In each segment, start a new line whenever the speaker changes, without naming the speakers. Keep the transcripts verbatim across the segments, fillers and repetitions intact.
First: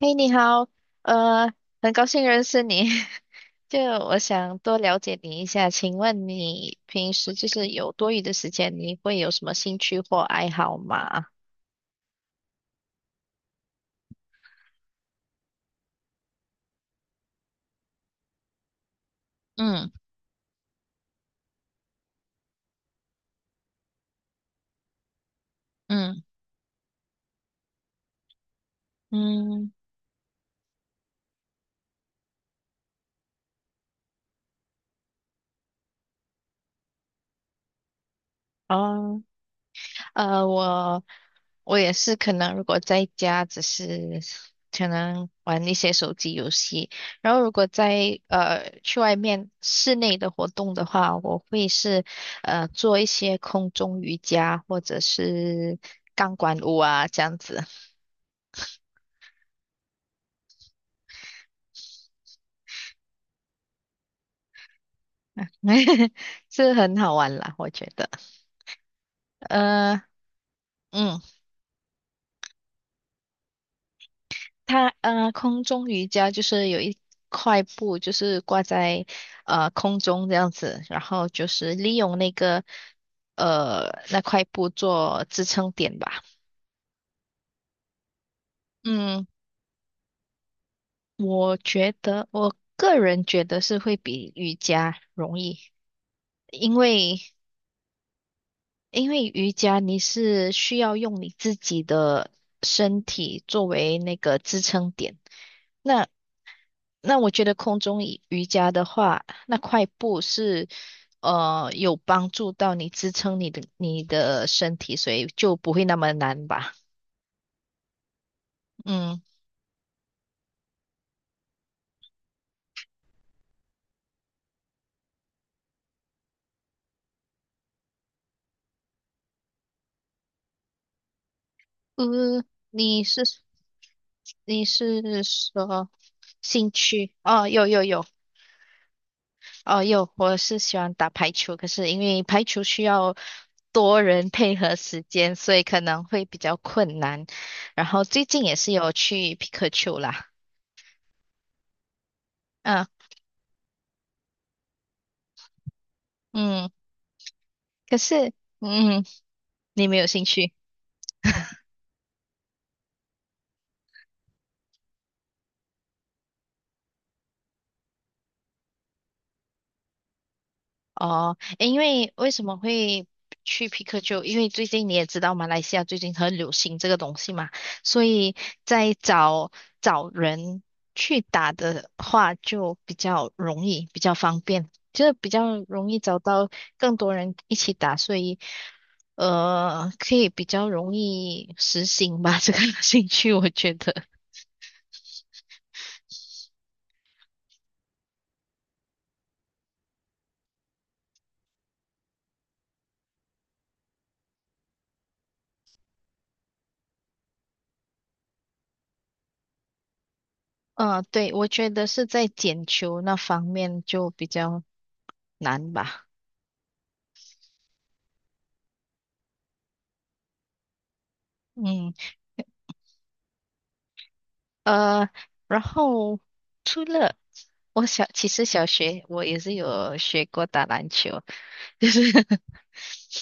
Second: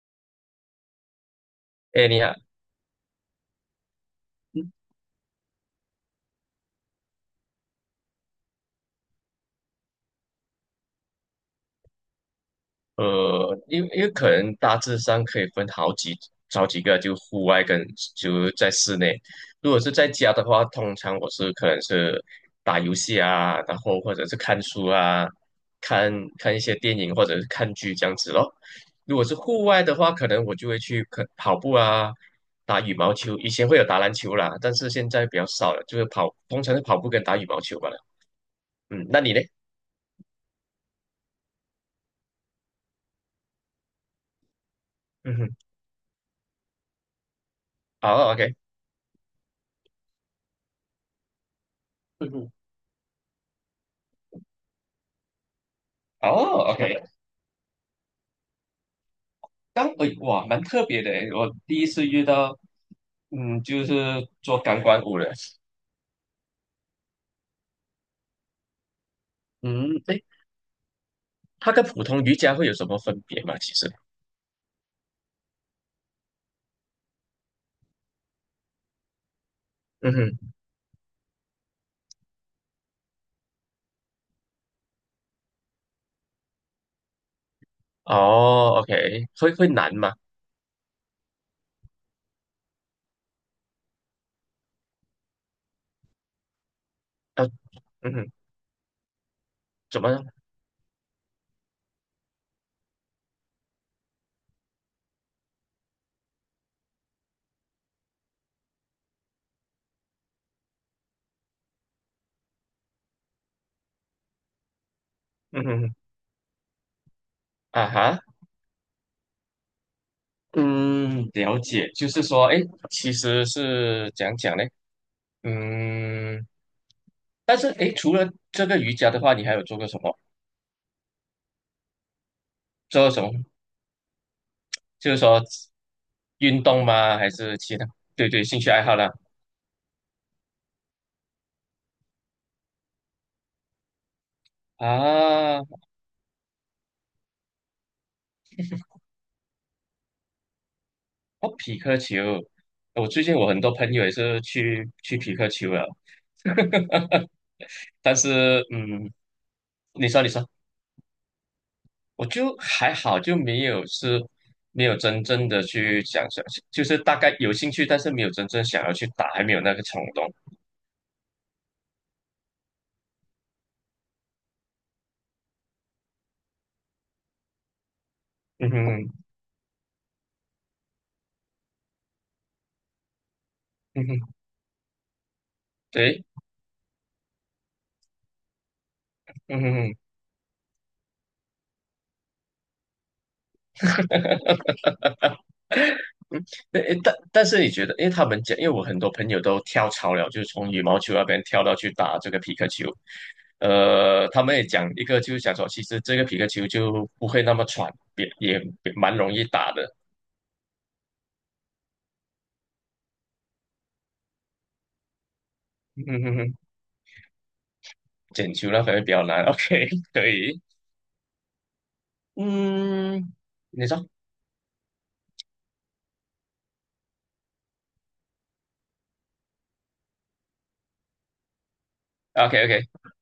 嘿，你好，呃，很高
哎，你
兴
好。
认识你。就我想多了解你一下，请问你平时就是有多余的时间，你会有什么兴趣或爱好吗？
呃，因为因为可能大致上可以分好几好几个，就户外跟就在室内。如果
嗯
是在家的话，通常我是可能是打游戏啊，然后或者是看书啊，看
嗯
看一些电影或者是看剧这样子咯。如果是户
嗯，
外的话，可能我就会去可跑步啊，打羽毛球。以前会有打篮球啦，但是现在比较少了，就是跑，通常是跑步跟打羽毛球罢了。嗯，那
哦。
你呢？
呃，我我也是，可能如果在家只是可能
嗯哼。
玩一些手机游戏，然后如果在
哦，OK。
呃去外面室内的活动的话，我会是
嗯哼。
呃做一些空中瑜伽或者是钢管
哦
舞
，OK，
啊这样子，
刚哎哇，蛮特别的诶，我第一次遇到，嗯，就是做钢管舞的。
是很好玩啦，我觉得。呃，
嗯，哎，
嗯。
它跟普通瑜伽会有什么分别吗？其实，
它呃，空中瑜伽就是有一块布，就是挂在呃空
嗯
中这样
哼。
子，然后就是利用那个呃那块布做支撑点吧。
哦，OK，
嗯，
会会难吗？
我觉得我个人觉得是会比瑜伽容易，因为
啊，嗯哼，
因为瑜伽你
怎么，
是需要用你自己的身体作为那个支撑点。那那我觉得空中瑜瑜伽的话，那块布是呃有帮助到你支撑你的你的身体，所以就
嗯
不会
哼，
那么难吧？
啊哈。
嗯，
嗯，了解，就是说，哎，其实是讲讲呢。嗯，但是哎，诶除了这个瑜伽的话，你还有做过什么？
呃，你
做过什
是
么？
你是
就是说
说
运
兴
动
趣？
吗？还
哦，
是
有
其
有
他？
有，
对对，兴趣爱好啦。
哦有，我是喜欢打排球，可是因为排球需要多人配合时间，所以
啊，
可能会比较困难。然后最近也是有去皮克球啦，
哦，匹克球，
嗯
我最近我很多朋友也是去去匹克球了。
嗯，可
但
是。
是
嗯，
嗯，
你没有
你说
兴
你说，
趣
我就还好，就没有是没有真正的去想想，就是大概有兴趣，但是没有真正想要去打，还没有那个冲动。
哦？诶，因为为什么会去皮克球？因为最近你也知道，马来西亚最近很流行这个东西嘛，所以
嗯
在
哼，
找找人去打的话，就比较容易，比
嗯
较
哼，
方便，就是比较容易找
对，
到更多人一起打，所以
嗯哼嗯
呃，
哼。
可以比较容易实行吧，这个 兴趣，我觉得。
嗯，但诶但但是你觉得，因为他们讲，因为我很多朋友都跳槽了，就是从羽毛球那边跳到去打这个皮克球。呃，他们也讲一个，就是讲说，其实这个皮克球就不会那么喘，也也也蛮容易打的。
嗯，对，我觉得是在捡球那方面就比较难
嗯
吧。
哼哼，捡球那可能比较难。OK，可以，
嗯。
你说
呃，然后除了我小，其实小学我也是有学过打篮球，就是
，OK OK，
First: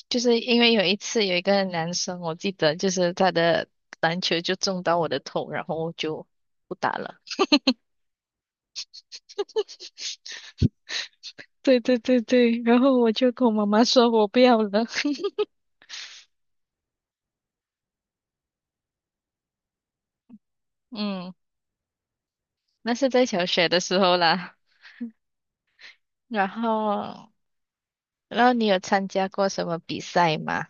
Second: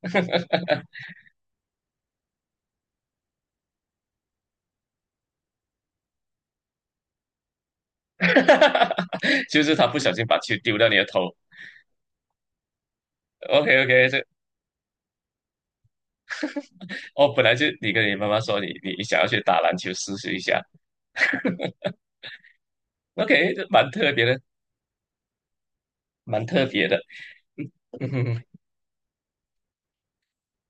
就是因为有一次有一个男生，我记得就是他的篮球就中到我的头，然后我就不打了。
就是他不小心把球丢到你的头。
对对对对，然后我就跟我妈
OK
妈
OK，
说
这
我不要了。
哦，本来就你跟你妈妈说你你想要去打篮球试试一下
嗯，那是在小
，OK，这
学的
蛮
时
特
候
别的，
啦。
蛮
然
特别的。
后，
嗯哼
然
哼，
后你有参加过什么比赛吗？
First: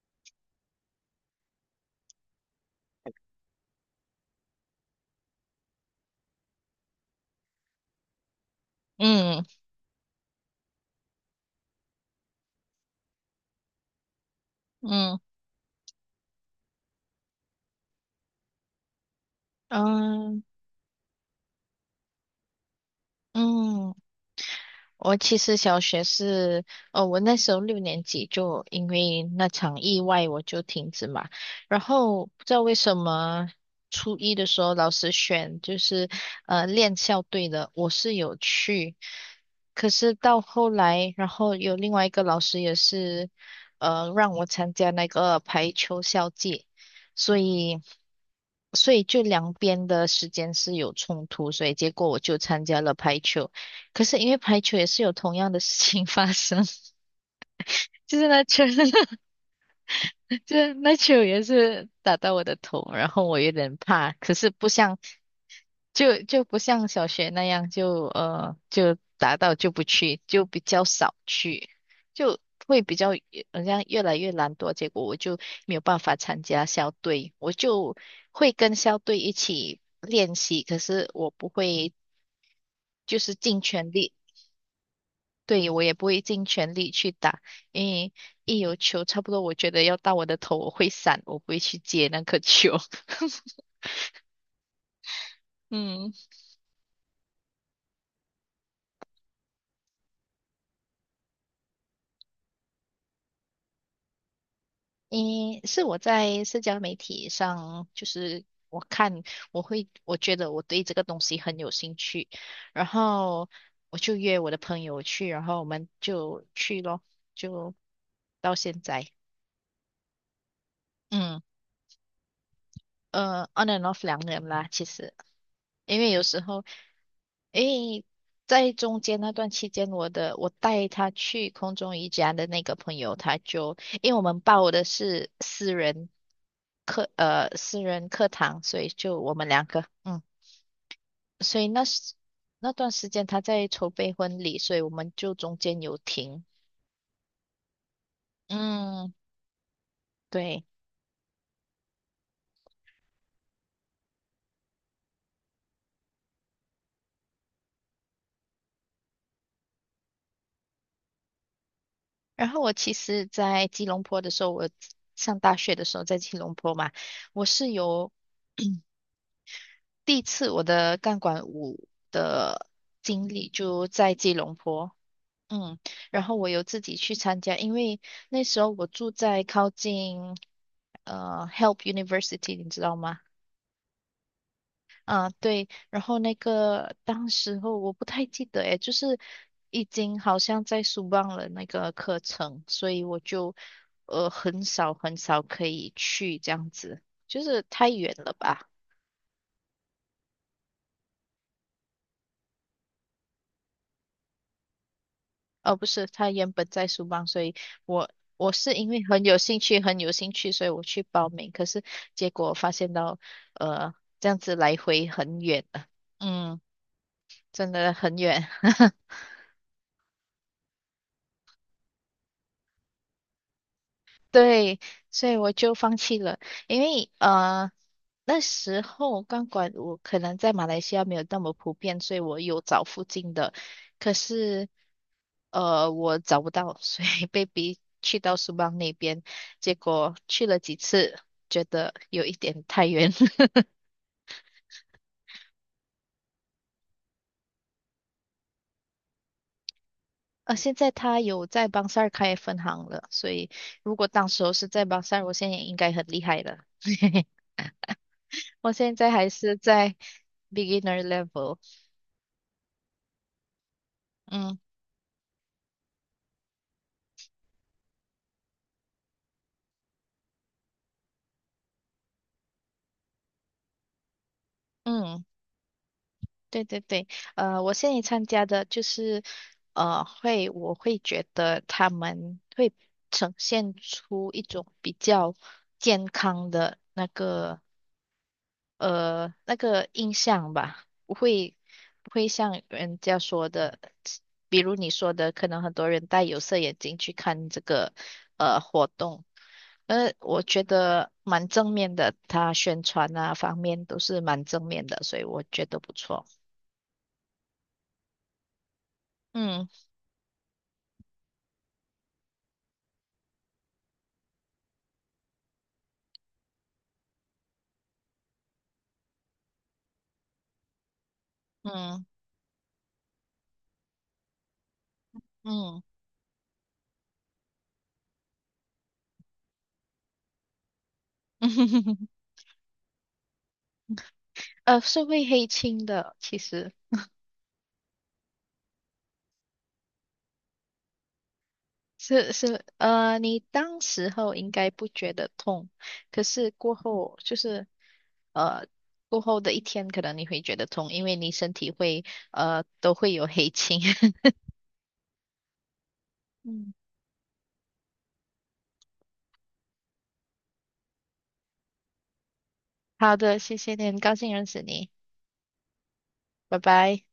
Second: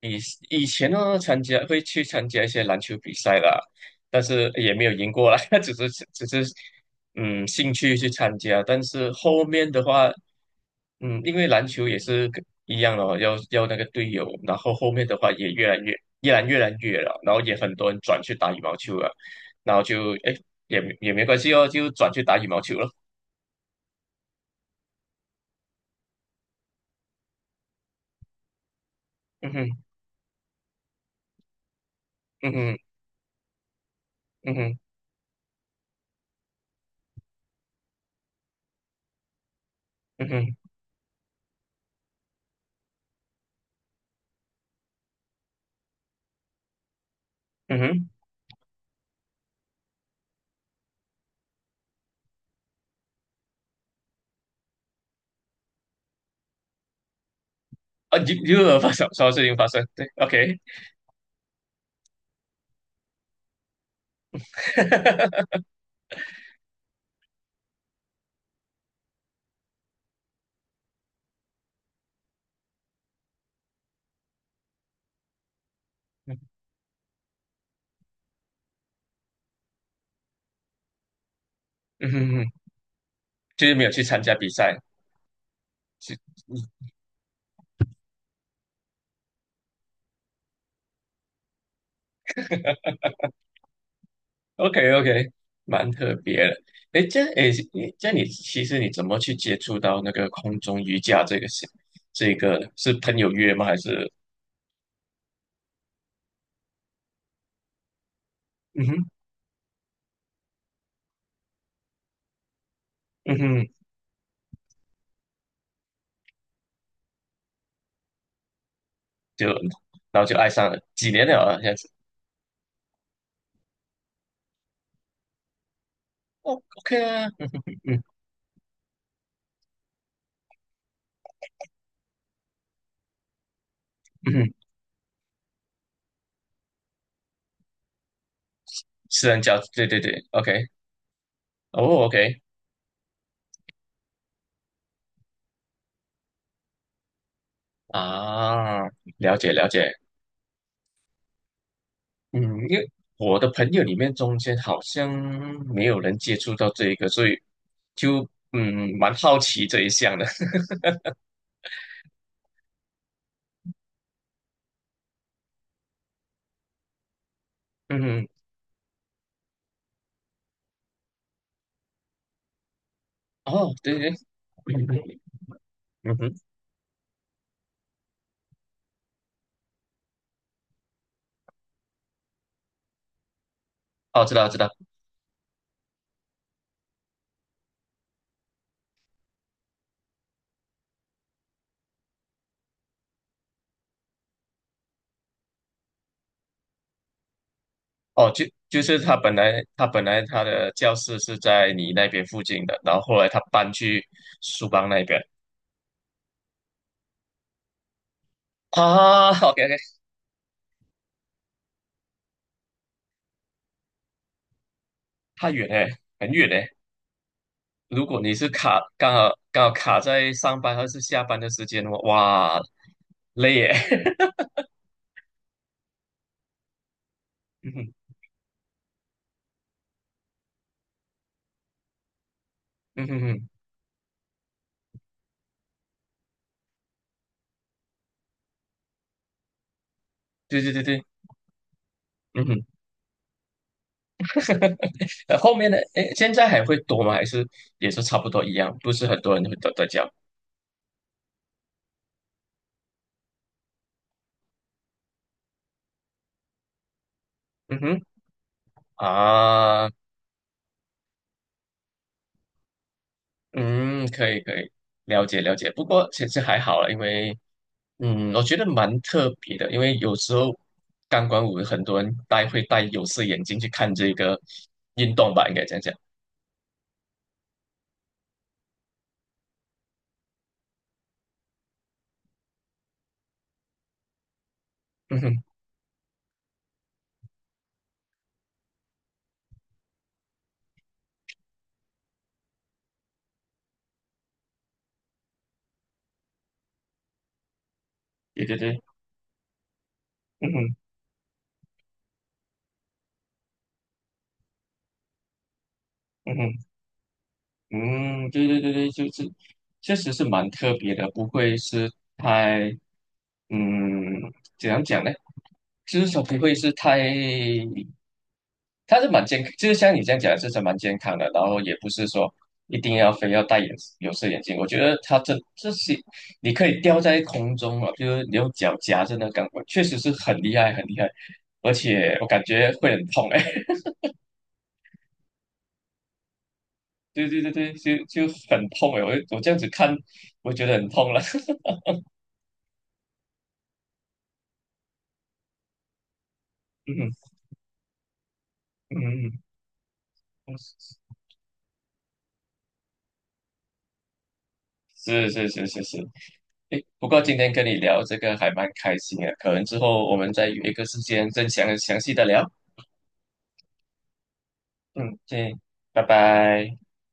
以以前呢，参加会去参加一些篮球比赛啦，但是也没有赢过啦，只是只是嗯兴趣去参加。但是
嗯
后面的话，嗯，因为篮球也是跟一样哦，要要那个队友，然后后面的
嗯
话也越来越越来越来越了，然后也很多人转去打羽毛球了，然后就哎
嗯
也没也没关系哦，就转去打羽毛球了。
嗯。我其实小学是，哦，我那时候六年级就因为那
嗯哼，
场意外我就停止嘛，然后不知
嗯
道为
哼，
什么初一的
嗯
时候
哼，
老师选就是呃练校队的，我是有去，可是
嗯
到
哼，
后来，然后有另外一个老师也是呃让我参加那个排球校际，所
嗯
以。
哼，
所以就两边的时间是有冲突，所以结果我就参加了排球。可是因为排球也是有同样的事情发生，就
啊，
是
又
那球，
又有发生什 么事情发生？对
就
，OK。
是那球也是打到我的头，然后我有点怕，可是不像 就就不像小学那样就呃就打到就不去，就比较少去，就会比较好像越来越懒惰，结果我就没有办法参加校队，我就会跟校队一起练习，可是我不会
嗯哼嗯哼，
就是尽
就是没
全
有去
力。
参加比赛，
对，我也不
是
会尽全力去打，因为一有球，差不多我觉得要到我的头，我会闪，我不会去接那颗球。
，OK OK，蛮
嗯，
特别的。哎，这哎，你这你其实你怎么去接触到那个空中瑜伽，这个是这个是朋友约吗？还是
因是我在社交媒体上，就是我
嗯哼
看，我会，我觉得我对这个东西很有兴趣，然
嗯
后
哼，
我就约我的朋友去，然后我们就去咯，就到现在，
就然后就爱上了，几年了
嗯，
啊，这样子。
呃，on and off 两年啦，其实。因为有时
哦
候，
，OK 啊。嗯，
诶，在中间那段期间，我的我带他去空中瑜伽的那个朋友，他就因为我
嗯
们
哼，
报的是私人课，呃，私人课堂，所以就
私
我
人
们
教，
两个，
对对
嗯，
对，OK。
所以那
哦
时
，OK
那段时间他在筹备婚礼，所以我们就中间有停，
啊，
嗯，
了解了解。
对。
嗯，因为我的朋友里面中间好像没有人接触到这一个，所以就嗯蛮好奇这一项的。
然后我其实，在吉隆坡的时候，我上大学的时候在吉隆坡嘛，我是 有。
嗯，
第一次我的钢管舞的经历
哦，
就
对对，
在吉隆坡，
对，
嗯，
嗯
然后
哼。
我有自己去参加，因为那时候我住在靠近呃 Help University，你知道吗？
哦，知道知道。
啊，对，然后那个当时候我不太记得诶，就是已经好像在书忘了那个课程，所以我就呃很少很少可以去这样子，就是太远
哦，
了
就
吧。
就是他本来他本来他的教室是在你那边附近的，然后后来他搬去苏邦那边。
哦，不是，他原本在书邦，所以我我是因为很
啊
有兴
，OK OK，
趣，很有兴趣，所以我去报名。可是结果发现到，呃，这样子来回很
太
远
远
啊
嘞，很远
嗯，
嘞。
真的
如
很
果你
远。
是卡 刚好刚好卡在上班还是下班的时间的话，哇，累耶。
对，所以我就放弃了，因为呃
嗯哼
那时候钢管我可能在马来西亚没有那么普遍，所以我有找附
嗯
近
哼，
的，可是呃我找不到，所以 被逼去到苏邦那边，结果去了
对对
几
对对，
次，觉得有一
嗯
点
哼。
太远。
呃，后面的诶，现在还会多吗？还是也是差不多一样？不是很多人会都在教。
呃，现在他有在邦塞尔开分行了，所以如果当时候是在邦塞尔我现在也应该很厉害了。
嗯哼，
我现在还是
啊，
在 beginner level。
嗯，可以可
嗯。
以，了解了解。不过其实还好了，因为嗯，我觉得蛮特别的，因为有时候钢管舞很多人戴会戴有色眼镜去看这个运
嗯，
动吧，应该这样讲。
对对对，呃，我现在参加的就是，呃，会我会觉得他们会呈现出一种比
嗯
较
哼，
健康的那个呃那个印象吧，不会不会像人家说的，比如你说的，可能很多人戴有色眼镜去看这个
对对
呃
对，
活动，呃，我
嗯
觉
哼
得蛮正面的，他宣传啊方面都是蛮正面的，所以我觉得不错。
嗯哼。嗯，对对对对，就是
嗯
确实是蛮特别的，不会是太，嗯，怎样讲呢？就是说不会是太，它是蛮健康，就是像你这样讲，就是蛮健康的，然后也不
嗯
是说一定要非要戴眼有色眼镜，我觉得它这这
嗯，
些你可以吊在空中啊，就是你用脚夹着那钢管，确实是很厉害很厉害，而且 我感觉会很痛哎、
呃，是会黑青的，其实
对对对对，就就很痛哎、我我这样子看，我觉得很痛了。
是是呃，你当时候应该不觉得痛，可是过
嗯
后
哼
就是呃，
嗯
过后
哼
的一天可能你会觉得痛，
嗯，
因为你身体会呃都会有黑青。
是是是是是，
嗯，
诶，不过今天跟你聊这个还蛮开心的，可能之后我们再约一个时间再详详细的聊。
好的，谢谢你，很高兴认识你，
嗯，对，拜
拜
拜。
拜。